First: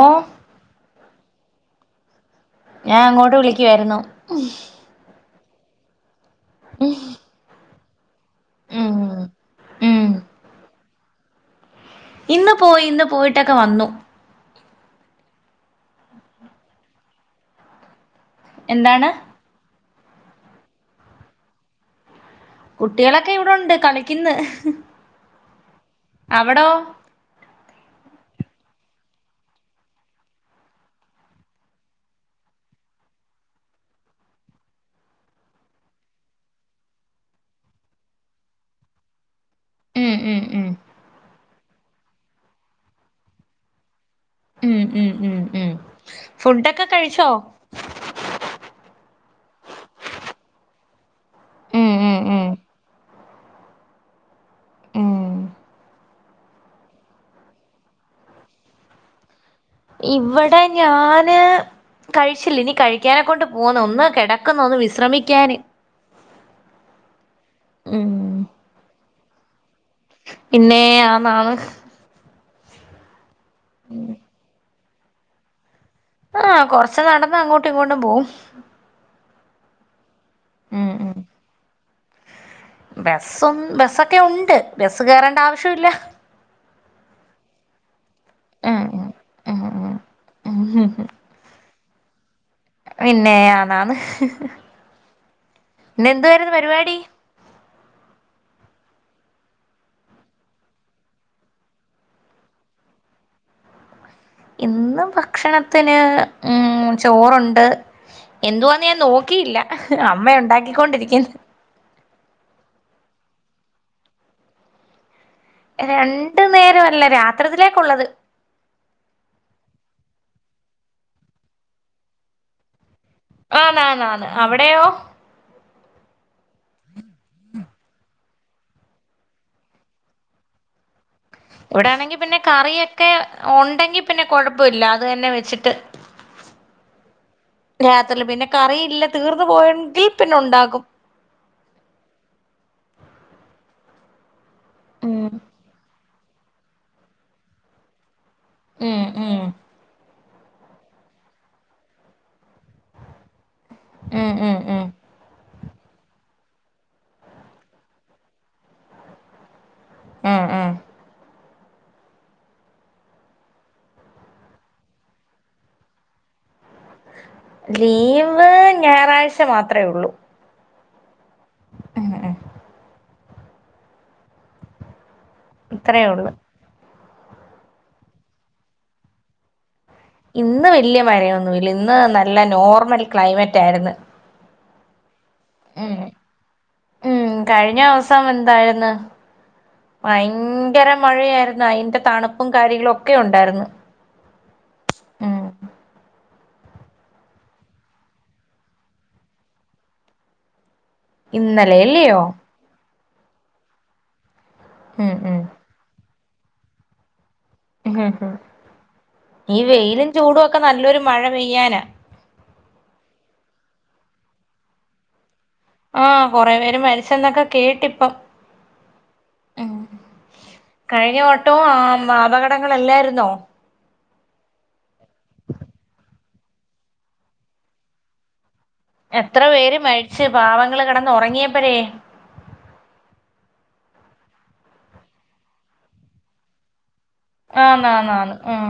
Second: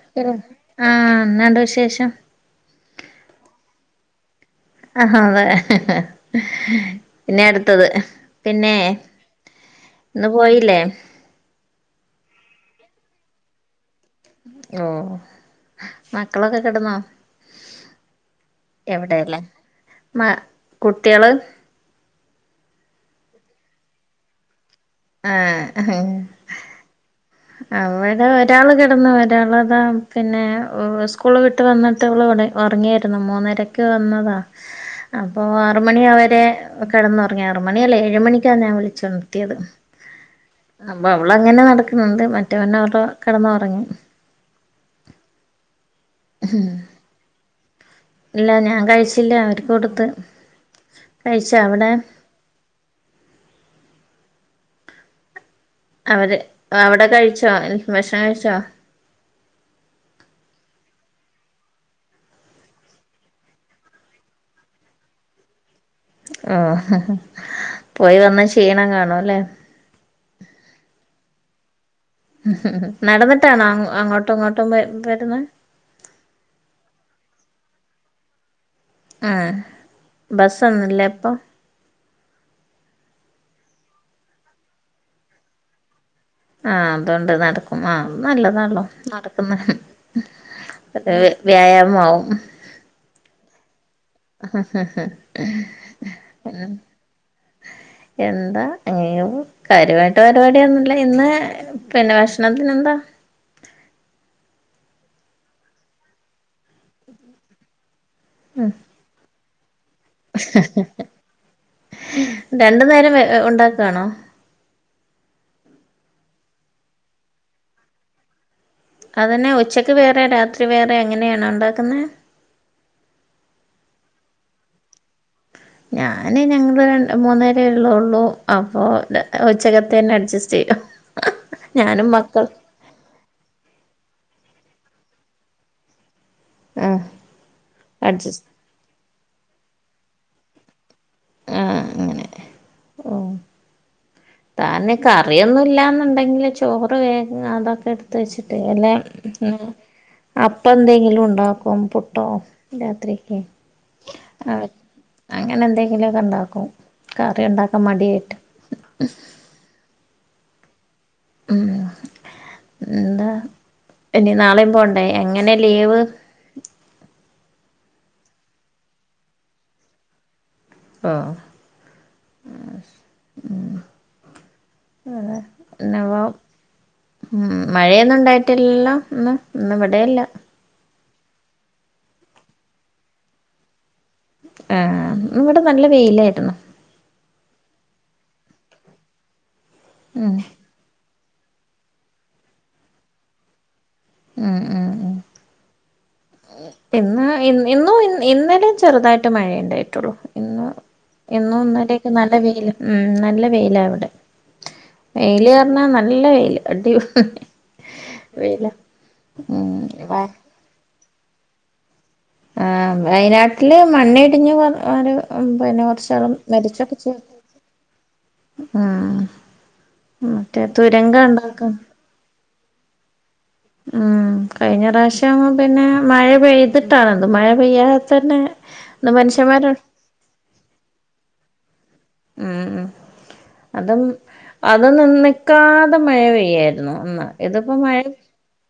ഓ ആഹ് എന്നാണ്ട് വിശേഷം ഞാൻ അങ്ങോട്ട് വിളിക്കുവായിരുന്നു ആഹ് അതെ ഇനി അടുത്തത് പിന്നേ ഉം ഉം ഇന്ന് പോയില്ലേ ഇന്ന് പോയി ഇന്ന് പോയിട്ടൊക്കെ വന്നു ഓഹ് മക്കളൊക്കെ കെടന്നോ എന്താണ് എവിടെല്ലേ മ കുട്ട്യാള് കുട്ട്യാളൊക്കെ ഇവിടെണ്ട് കളിക്ക്ന്ന് ആഹ് അവടോ അവിടെ ഒരാള് കിടന്ന് ഒരാളതാ പിന്നെ സ്കൂൾ വിട്ട് വന്നിട്ട് ഇവള് ഇവിടെ ഉറങ്ങ്യരുന്നു മൂന്നരക്ക് വന്നതാ അപ്പോ ആറ് മണി അവരെ കിടന്നുറങ്ങി. ആറ് മണി അല്ല ഏഴുമണിക്കാണ് ഞാൻ വിളിച്ചു ഒണർത്തേത് ഉം ഉം ഉം അപ്പൊ അവളങ്ങനെ നടക്ക്ണ് മറ്റേവൻ വടെ കിടന്നുറങ്ങി ഉം ഉം ഉം ഉം ഫുട്ടൊക്കെ കഴിച്ചോ ഇല്ല ഞാൻ കഴിച്ചില്ല അവർക്ക് കൊടുത്ത് കഴിച്ച അവിടെ ഉം ഉം ഉം ഉം അവര് അവിടെ കഴിച്ചോ ഭക്ഷണം കഴിച്ചോ ഇവിടെ ഞാന് കഴിച്ചില്ല ഇനി കഴിക്കാനെ കൊണ്ട് പോനു ഒന്ന് കിടക്കുന്നു ഒന്ന് വിശ്രമിക്കാന് ആഹ് ഉം പോയി വന്നാ ക്ഷീണം കാണോല്ലേ പിന്നെ ആനന് ഉം നടന്നിട്ടാണോ അങ്ങോട്ടും ഇങ്ങോട്ടും വ വരുന്നേ ആഹ് കൊറച്ച് നടന്ന് അങ്ങോട്ടും ഇങ്ങോട്ടും പോവും ആഹ് ഉം ബസ്സൊന്നുല്ലെ ഉം അപ്പൊ ബസ്സും ബസ്സൊക്കെ ഉണ്ട് ബസ് കയറേണ്ട ആവിശ്യല്ല ആഹ് അതൊണ്ട് നടക്കും ആഹ് നല്ലതാട്ടോ ഉം നടക്കുന്നെ ഉം ഉം ഉം ഉം അത് വ്യായാമമാവും പിന്നെ അതാണ് ഇന്ന് എന്തുവായിരുന്നു പരിപാടി എന്താ അങ്ങനെ കാര്യമായിട്ട് പരിവാട്യോന്നുംല്ല ഇന്ന് പിന്നെ ഭക്ഷണത്തിന് എന്താ ഇന്ന് ഭക്ഷണത്തിന് ഉം ചോറുണ്ട് എന്തുവാന്ന് ഞാൻ നോക്കിയില്ല അമ്മ ഉണ്ടാക്കിക്കൊണ്ടിരിക്ക് രണ്ടു നേരം ഉണ്ടാക്കാണോ രണ്ട് നേര അല്ല രാത്രിത്തിലേക്കുള്ളത് അതുതന്നെ ഉച്ചക്ക് വേറെ രാത്രി വേറെ എങ്ങനെയാണ് ഉണ്ടാക്കുന്നത് ആഹ് നന്നാണ് അവിടെയോ ഞാന് ഞങ്ങള് ര മൂന്നേരേ ഉള്ളള്ളൂ അപ്പോ ഉച്ചകത്തെന്നെ അഡ്ജസ്റ്റ് ചെയ്തു ഇവിടെ ആണെങ്കി പിന്നെ കറിയൊക്കെ ഉണ്ടെങ്കി പിന്നെ കൊഴപ്പില്ല അതെന്നെ വെച്ചിട്ട് ആഹ് രാത്രില് അഡ്ജസ്റ്റ് പിന്നെ കറിയില്ല തീർന്നു പോയെങ്കിൽ പിന്നെ ഉണ്ടാകും ആഹ് അങ്ങനെ താനേ ഉം കറിയൊന്നും ഇല്ലന്നുണ്ടെങ്കില് ചോറ് വേഗം അതൊക്കെ എട് ത്തെച്ചിട്ടെ വല്ല ഉം ഉം അപ്പ എന്തെങ്കിലും ഉണ്ടാക്കും പുട്ടോ രാത്രിക്കെ ഉം ഉം ആഹ് ഉം അങ്ങനെ എന്തെങ്കിലൊക്കെ ഇണ്ടാക്കും കറി ഇണ്ടാക്കാൻ മടിയായിട്ട് മ് എ എ ഉം എന്താ ഇനി നാളെയും പോണ്ടേ എങ്ങനെ ലീവ് ലീവ് ഞായറാഴ്ച മാത്ര ഉള്ളൂ ആഹ് ഉം ഉം വേറെ ഇത്രയേ എന്നാവോ ഉള്ളൂ ഉം മഴയൊന്നും ഉണ്ടായിട്ടില്ലല്ലോ ഇ ഇന്ന് ഇവിടെ ഇ ല്ല ഇന്ന് വലിയ മഴയൊന്നും ഇല്ല ഇന്ന് നല്ല നോർമൽ ക്ലൈമറ്റ് ആയിരുന്നു ആഹ് ആഹ് ഇന്ന് ഇവിടെ നല്ല ഉം വെയിലായിരുന്നു ഉം കഴിഞ്ഞ ദിവസം എന്തായിരുന്നു ഭയ ഉം ങ്കര മഴയായിരുന്നു അതിന്റെ തണുപ്പും കാര്യങ്ങളും ഒക്കെ ഉണ്ടായിരുന്നു ആ ഹ് ആഹ് ഉം ഇന്ന് ഇന്ന ഇന്നലെ ചെറുതായിട്ട് മഴയുണ്ടായിട്ടുള്ളു ഇന്ന് ഇന്നും ഇന്നലെ ഒക്കെ നല്ല വെയിയിലാ ഉം നല്ല വെയിലാ ഇവിടെ ഉം ഉം വെയില് പറഞ്ഞാ നല്ല വെയില് അടി ഹ് ഹ് വെയിലാ ഈ വെയിലും ഉം ചൂടും ഒക്കെ നല്ലൊരു മഴ പെയ്യാനാ ആ വയനാട്ടില് മണ്ണിടിഞ്ഞ് പിന്നെ കുറച്ചആള് മരിച്ചൊക്കെ ചെയ്യ കേട്ടി ഇപ്പം ഉം മറ്റേ കഴിഞ്ഞ തുരങ്കം വട്ടവും ഉണ്ടാക്കും ആ അപകട പടങ്ങൾ അല്ലായിരുന്നോ ഉം കഴിഞ്ഞ പ്രാവശ്യം പിന്നെ മഴ പെയ്തിട്ടാണത് മഴ പെയ്യാതെ തന്നെ ഇത് എത്ര മനുഷ്യന്മാര് പേര് മരിച്ച് പാവങ്ങൾ കിടന്ന് ഉറങ്ങിയപ്പരേ ഉം ഉം അതും അത് നിന്നക്കാതെ മഴ പെയ്യായിരുന്നു അന്ന് ഇതിപ്പോ ആന്ന് മഴ ആന്ന് ഉം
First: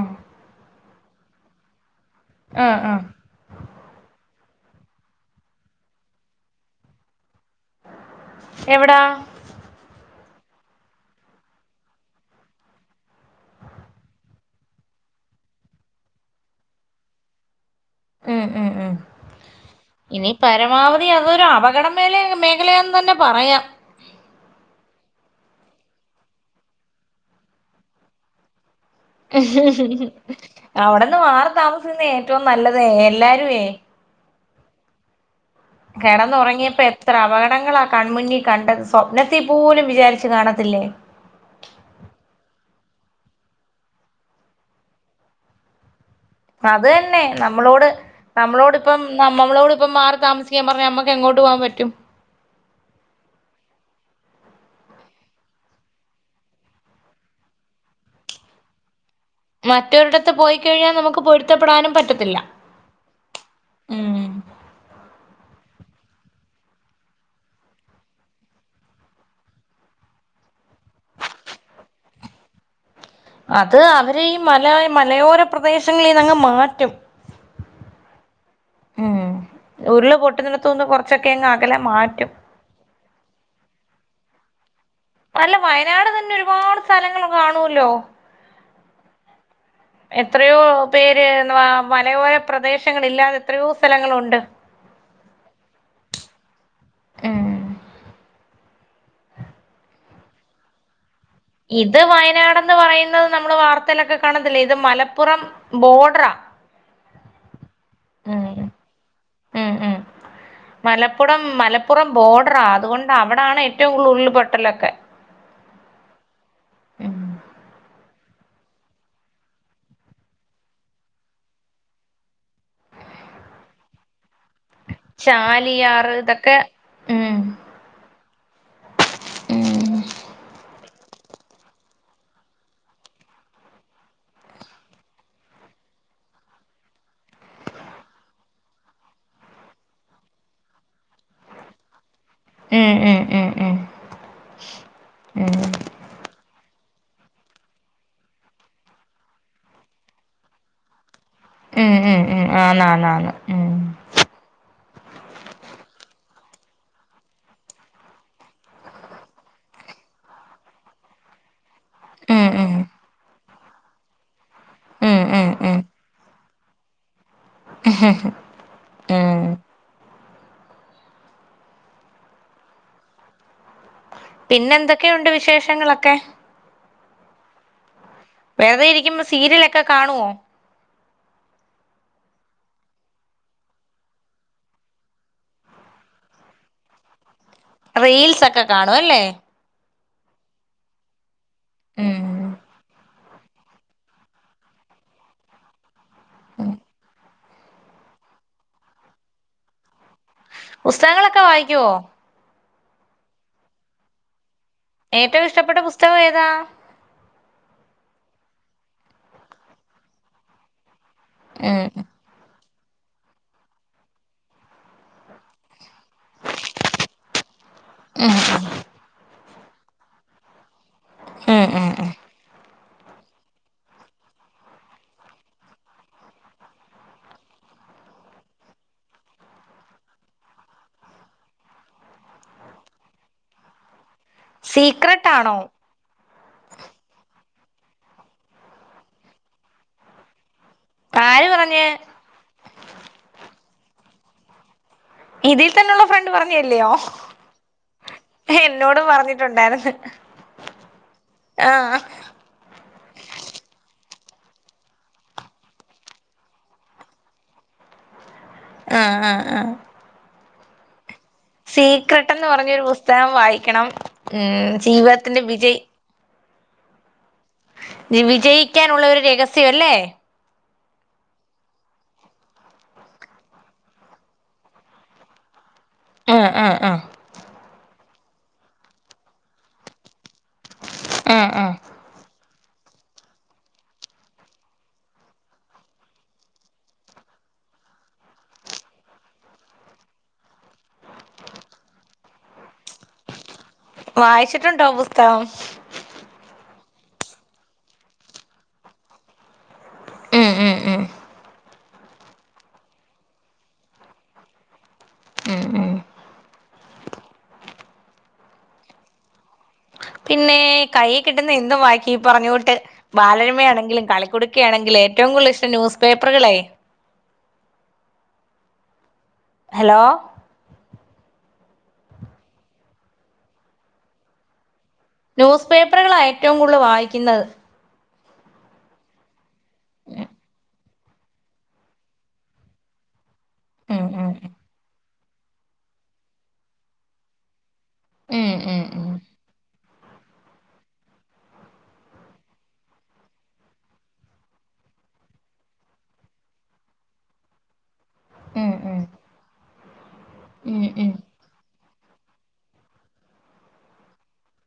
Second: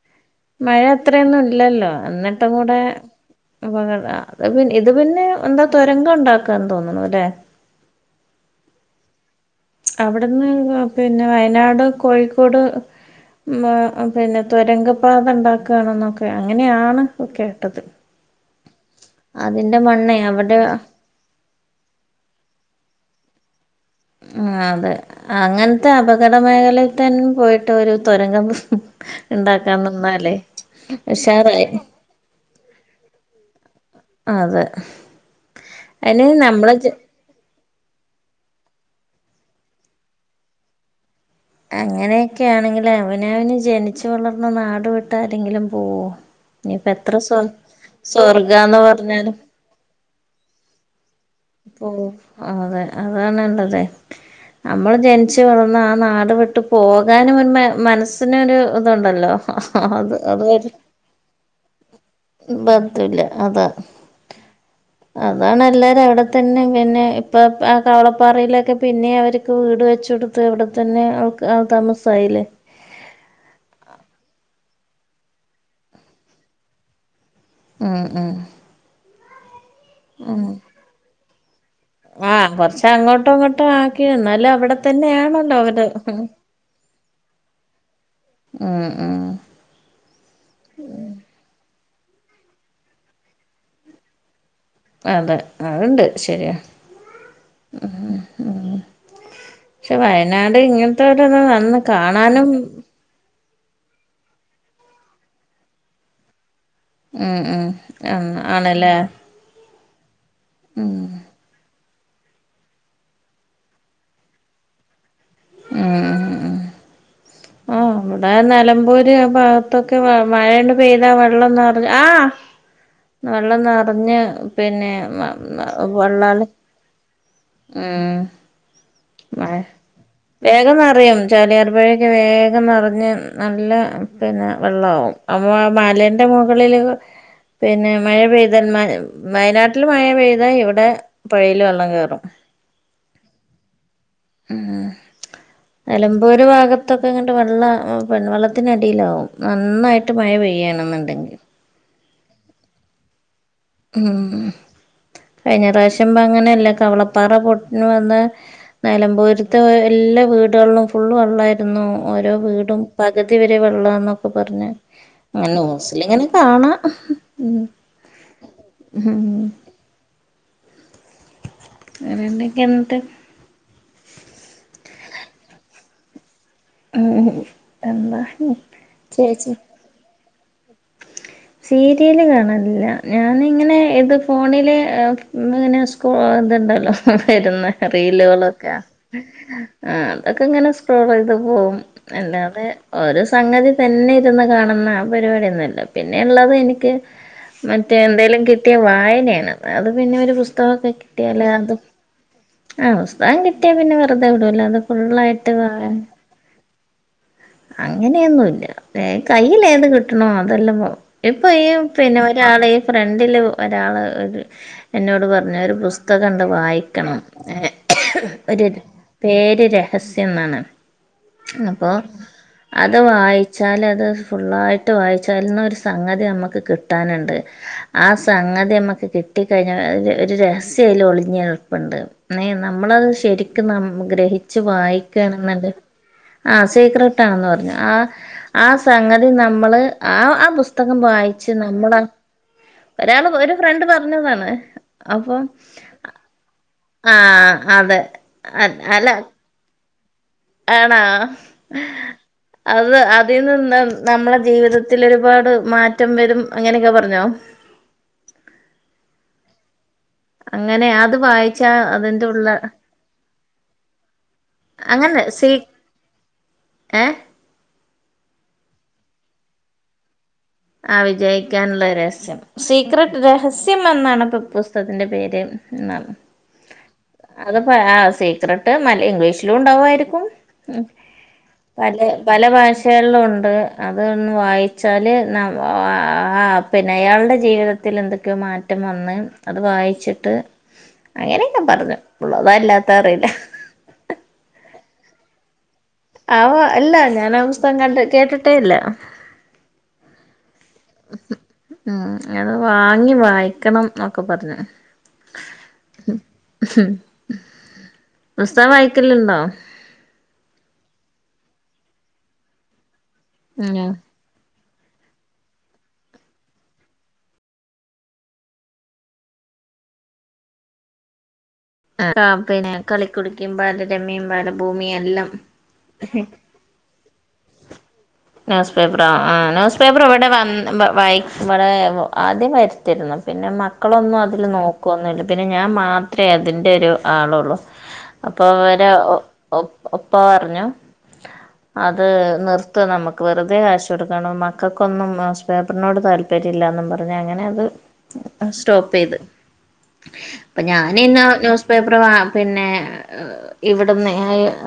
മഴ അത്രൊന്നും ഇല്ലല്ലോ എന്നിട്ടും ഉം കൂടെ ഉം അപകടം അത് ഇത് പിന്നെ എന്താ തുരങ്ക ഉണ്ടാക്കാന്ന് തോന്നുന്നു അല്ലേ എവിടാ അവിടുന്ന് പിന്നെ വയനാട് കോഴിക്കോട് മ പിന്നെ തുരങ്ക പാത ഉണ്ടാക്കാണ് എന്നൊക്കെ അങ്ങനെയാണ് കേട്ടത് ഉം ഉം ഉം അതിന്റെ മണ്ണ് ഇനി അവിടെ പരമാവധി അതൊരു അപകട മേ മേഖലയാണെന്ന് തന്നെ പറയാം ആഹ് അതെ അങ്ങനത്തെ അപകട മേഖലയിൽ തന്നെ പോയിട്ട് ഒരു തുരങ്കം ഉണ്ടാക്കാൻ നിന്നാലേ അവിടെന്ന് മാറി ഉഷാറായി താമസിക്കുന്ന ഏറ്റവും നല്ലത് എല്ലാരുമേ അതെ അതിന് നമ്മള കിടന്നുറങ്ങിയപ്പോ എത്ര അപകടങ്ങളാ കൺമുന്നിൽ കണ്ടത് സ്വപ്നത്തിൽ പോലും വിചാരിച്ചു കാണത്തില്ലേ അങ്ങനെയൊക്കെ ആണെങ്കിലും അവന അവന് ജനിച്ചു വളർന്ന നാട് വിട്ട് ആരെങ്കിലും പോവോ അത് ഇനിയിപ്പോ എത്ര തന്നെ സ്വ നമ്മളോട് നമ്മളോട് സ്വർഗാന്ന് ഇപ്പം പറഞ്ഞാലും നമ്മളോട് ഇപ്പം മാറി താമസിക്കാൻ പറഞ്ഞ നമ്മക്ക് എങ്ങോട്ട് പോവും പ്പോവും അതെ അതാണ് ഇല്ലത് നമ്മൾ ജനിച്ചു വളർന്ന് ആഹ് നാട് വിട്ട് പോകാനും ഒരു മനസ്സിനൊരു ഇതുണ്ടല്ലോ അത് മറ്റൊരിടത്ത് അത് പോയി കഴിഞ്ഞാൽ നമുക്ക് പൊരുത്തപ്പെടാനും പറ്റത്തില്ല റ്റൂല അതാ അതാണ് എല്ലാരും അവിടെ ത തന്നെ പിന്നെ ഇപ്പം ആഹ് കവളപ്പാറയിലൊക്കെ പിന്നെ അവർക്ക് വീട് വെച്ച കൊടു ത്തു അവിടെ തന്നെ ആഹ് ആൾ താമസായില്ലേ അത് അവരെ ഈ മല മലയോര പ്രദേശങ്ങളിൽ നിന്ന് അങ്ങ് മാറ്റും ഉം ഉം ഉം ഉരുള് പൊട്ടുന്നിടത്ത് നിന്ന് കുറച്ചൊക്കെ അങ്ങ് അകലം മാറ്റും ആഹ് കൊറച്ച് അങ്ങോട്ടും ഇങ്ങോട്ടും ആക്കി എന്നാല് അവിടെ അല്ല തന്നെയാണല്ലോ അവര് വയനാട് തന്നെ ഒരുപാട് സ്ഥലങ്ങൾ കാണുവല്ലോ ഉം ഉം എത്രയോ പേര് മലയോര പ്രദേശങ്ങളില്ലാതെ എത്രയോ സ്ഥലങ്ങളുണ്ട് അതെ അതുണ്ട് ശരിയാ ഉം ഉം പക്ഷെ വയനാട് ഇങ്ങെ നത്തെ വന്ന് ഇത് കാണാനും വയനാടെന്ന് പറയുന്നത് നമ്മള് വാർത്തയിലൊക്കെ കാണത്തില്ലേ ഇത് മലപ്പുറം ബോർഡറാ ഉം ഉം ആഹ് ഉം ആണല്ലേ ഉം ഉം ഉം മലപ്പുറം മലപ്പുറം ബോർഡറാ അതുകൊണ്ട് അവിടാണ് ഏറ്റവും കൂടുതൽ ഉരുൾപൊട്ടലൊക്കെ ഉം ഉം ഉം ആഹ് അവിടെ നിലമ്പൂര് ഭാഗത്തൊക്കെ മഴണ്ട് പെയ്താ വെള്ളം നിറഞ്ഞ ആഹ് വെള്ളം നിറഞ്ഞ് പിന്നെ ചാലിയാറ് വെള്ളല് ഇതൊക്കെ ഉം ഉം മഴ ഉം വേഗം നിറിയും ചാലിയർ പുഴയൊക്കെ വേഗം നിറഞ്ഞ് നല്ല പിന്നെ വെള്ളമാക്കും അപ്പോ മാലെന്റെ മുകളില് പിന്നെ മഴ പെയ്താൽ മ വയനാട്ടിൽ മഴ പെയ്താ ഇവിടെ പുഴയില് വെള്ളം കയറും ഉം ഉം ഉം ഉം ഉം നിലമ്പൂർ ഭാഗത്തൊക്കെ ഇങ്ങോട്ട് വെള്ള വെള്ളത്തിനടിയിലാവും നന്നായിട്ട് മഴ പെയ്യുവാണെന്നുണ്ടെങ്കിൽ ഉം ഉം ഉം ആഹ് അന്ന് അന്ന് അന്ന് ഉം കഴിഞ്ഞ പ്രാവശ്യം അങ്ങനെയല്ലെ കവളപ്പാറ പൊട്ടി വന്ന നിലമ്പൂരത്തെ എല്ലാ വീടുകളിലും ഫുള് വെള്ളമായിരുന്നു ഓരോ ഉം വീടും ഉം പകുതി വരെ വെള്ളന്നൊക്കെ പറഞ്ഞ് ഉം ഉം ഉം ന്യൂസിൽ ഇങ്ങനെ കാണാം ഹ ഹ ഉം [unintelligible] എന്ത് പിന്നെ എന്തൊക്കെയുണ്ട് വിശേഷങ്ങളൊക്കെ ഉം എന്നാ വെറുതെ ഇരിക്കുമ്പ സീരിയലൊക്കെ കാണുവോ സീരിയല് കാണാനില്ല ഞാനിങ്ങനെ ഇത് ഫോണില് ഇങ്ങനെ എതുണ്ടല്ലോ വരുന്ന റീൽസ് ഒക്കെ റീലുകളൊക്കെ കാണും അല്ലേ ആഹ് അതൊക്കെങ്ങനെ സ്ട്രോൾ ചെയ്ത് പോവും ഉം അല്ലാതെ ഒരു സംഗതി തന്നെ ഇരുന്ന് കാണുന്ന ആഹ് പരിപാടിയൊന്നുല്ല പിന്നെള്ളത് ഉം എനിക്ക് മറ്റേ എന്തേലും കിട്ടിയ വായനയാണ് അത് പിന്നെ ഒരു പുസ്തം പുസ്തകമൊക്കെ പുസ്തകങ്ങളൊക്കെ കിട്ടിയാലേ അത വായിക്കുവോ ആഹ് പുസ്തകം കിട്ടിയാൽ പിന്നെ വെറുതെ ഇടുല്ലോ അത് ഏറ്റവും ഇഷ്ടപ്പെട്ട പുസ്തകം [unintelligible] ഏതാ അങ്ങനെയൊന്നുംല്ല കയ്യിലേത് കിട്ടണോ അതെല്ലാം ഇപ്പൊ ഈ ഉം പിന്നെ ഒരാള് ഈ ഫ്രണ്ടില് ഒരാള് ഒരു എന്നോട് പറഞ്ഞ ഒരു പുസ്തകം ഒക്ക കണ്ട് വായിക്കണം ഏഹ് ഉം ഒരു പേര് രഹസ്യംന്നാണ് ഉം ഉം അപ്പൊ ഉം അത് വായിച്ചാൽ അത് ഫുള്ളായിട്ട് വായിച്ചാലന്ന സംഗതി നമുക്ക് കിട്ടാനുണ്ട് ആഹ് സംഗതി നമുക്ക് കിട്ടിക്കഴിഞ്ഞാ ഒരു രഹസ്യൽ ഒളിഞ്ഞപ്പുണ്ട് അ നമ്മളത് ശരിക്കും ന ഗ്രഹിച്ച് സീക്രട്ട് ആണോ വായിക്കണെന്നണ്ട് ആ സീക്രട്ട ആണെന്ന് പറഞ്ഞു ആ ആ സംഗതി നമ്മള് ആ ആ പുസ്തക പുത്തകം ആര് വായിച്ച് പറഞ്ഞ് നമ്മളാ ഒരാള് ഒരു ഫ്രണ്ട് പറഞ്ഞതാണ് അപ്പൊ ഇതിൽ തന്നെയുള്ള ഫ്രണ്ട് പറഞ്ഞല്ലയോ ആഹ് അതെ അതെ അല്ല ണ്ടായിരുന്ന് ആണാ അത് അതിനിന്ന് നമ്മളെ ജീവിതത്തിൽ ഒരുപാട് മാറ്റം വരും അങ്ങനെയൊക്കെ പറഞ്ഞോ ആഹ് ആഹ് ആഹ് അങ്ങനെ അത് വായി സീക്രട്ട് എന്നെപറഞ്ഞൊരു പുസ്തകം വായിക്കണം ഉം അങ്ങനെ ജീവിതത്തിന്റെ സീ വിജയ് ഏഹ് വിജയിക്കാനുള്ള ഒരു രഹസ്യം അല്ലേ ആ വിജയിക്കാനുള്ള രഹസ്യം സീക്രട്ട് രഹസ്യം എന്നാണ് പുസ്തകത്തിന്റെ പേര് ആഹ് ആഹ് ആഹ് അത് സീക്രട്ട് മൽ ഇംഗ്ലീഷിലും ഉണ്ടാവുമായിരിക്കും ആഹ് ആഹ് പല ഭാഷകളിലും ഉണ്ട് അതൊന്ന് വായിച്ചാല് ആഹ് പിന്നെ അയാളുടെ ജീവിതത്തിൽ എന്തൊക്കെയോ മാറ്റം വന്ന് അത് വായിച്ചിട്ട് അങ്ങനെയൊക്കെ പറഞ്ഞു ഉള്ളതാ അല്ലാത്ത അറിയില്ല വായിച്ചിട്ടുണ്ടോ പുസ്തകം ആവോ അല്ല ഞാൻ ആ പുസ്തകം കണ്ട് കേട്ടിട്ടേ ഇല്ല ഏഹ് ഏഹ് ഏഹ് ഉം അത് വാങ്ങി വായിക്കണംഒക്കെ പറഞ്ഞു ഉം ഉം പുസ്തകം വായിക്കലണ്ടോ പിന്നെ കൈകിട്ടുന്ന എന്തും ബാക്കി ഈ പറഞ്ഞു കൊട്ട് ബാലരമ ഉം ആണേങ്കിലും കളി കുടക്കയണങ്കിലും ഒക്കെയണെങ്കിൽ ഏറ്റവും കുടുതൽ ഇഷ്ടം നൃസ്പേപ്പറുകളേയിരിക്കും ഹലോ പിന്നെ കളിക്കുടുക്കിയും ബാലരമ്യം ബാലഭൂമിയും എല്ലാം ന്യൂസ് പേപ്പറുകളാ ഏറ്റവും കൂടുതൽ വായിക്കുന്നത് ന്യൂസ് പേപ്പറോ ആ ന്യൂസ് പേപ്പർ ഇവിടെ വന്ന് വായിവിടെ ആദ്യം വരുത്തിരുന്നു പിന്നെ ഉം മക്കളൊന്നും ഉം അതിൽ നോക്കുവൊന്നുമില്ല പിന്നെ ഞാൻ മാത്രമേ അതിന്റെറെ ഒരു ആളള്ളു അപ്പൊ ഉം ഉം അവര ഉം ഉപ്പാ പറഞ്ഞു അത് നിർത്ത് നമുക്ക് വെറുതെ കാശ് കൊടുക്കണം മക്കൾക്കൊന്നും ന്യൂസ് പേപ്പറിനോട് താല്പര്യം തരില്ലെന്നും പറഞ്ഞ് അങ്ങനെ അത് അത് ഉം ഉം സ്റ്റോപ്പെയ്ത് പ്പ ഉം ഞാനി ഉം ഇന്നെ ന്യൂസ് പേപ്പറ് വാ പിന്നേ ഇവിട്ന്നേ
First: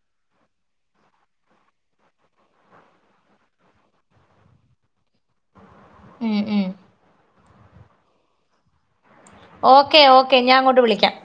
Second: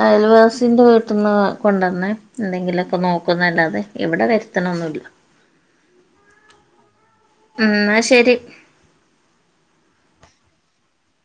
അയൽവാസിന്റെ വീട്ട്ന്ന് കൊണ്ടൊന്ന് എന്തെങ്കിലൊക്കെ നോക്കുംന്നല്ലാതെ ഇവിടെ വെര്ത്ത്ണൊന്നുല്ല ഉം ഉം ഉം ന്നാ ശെരി ഓക്കെ ഓക്കെ ഞാൻ അങ്ങോട്ട് വിളിക്കാം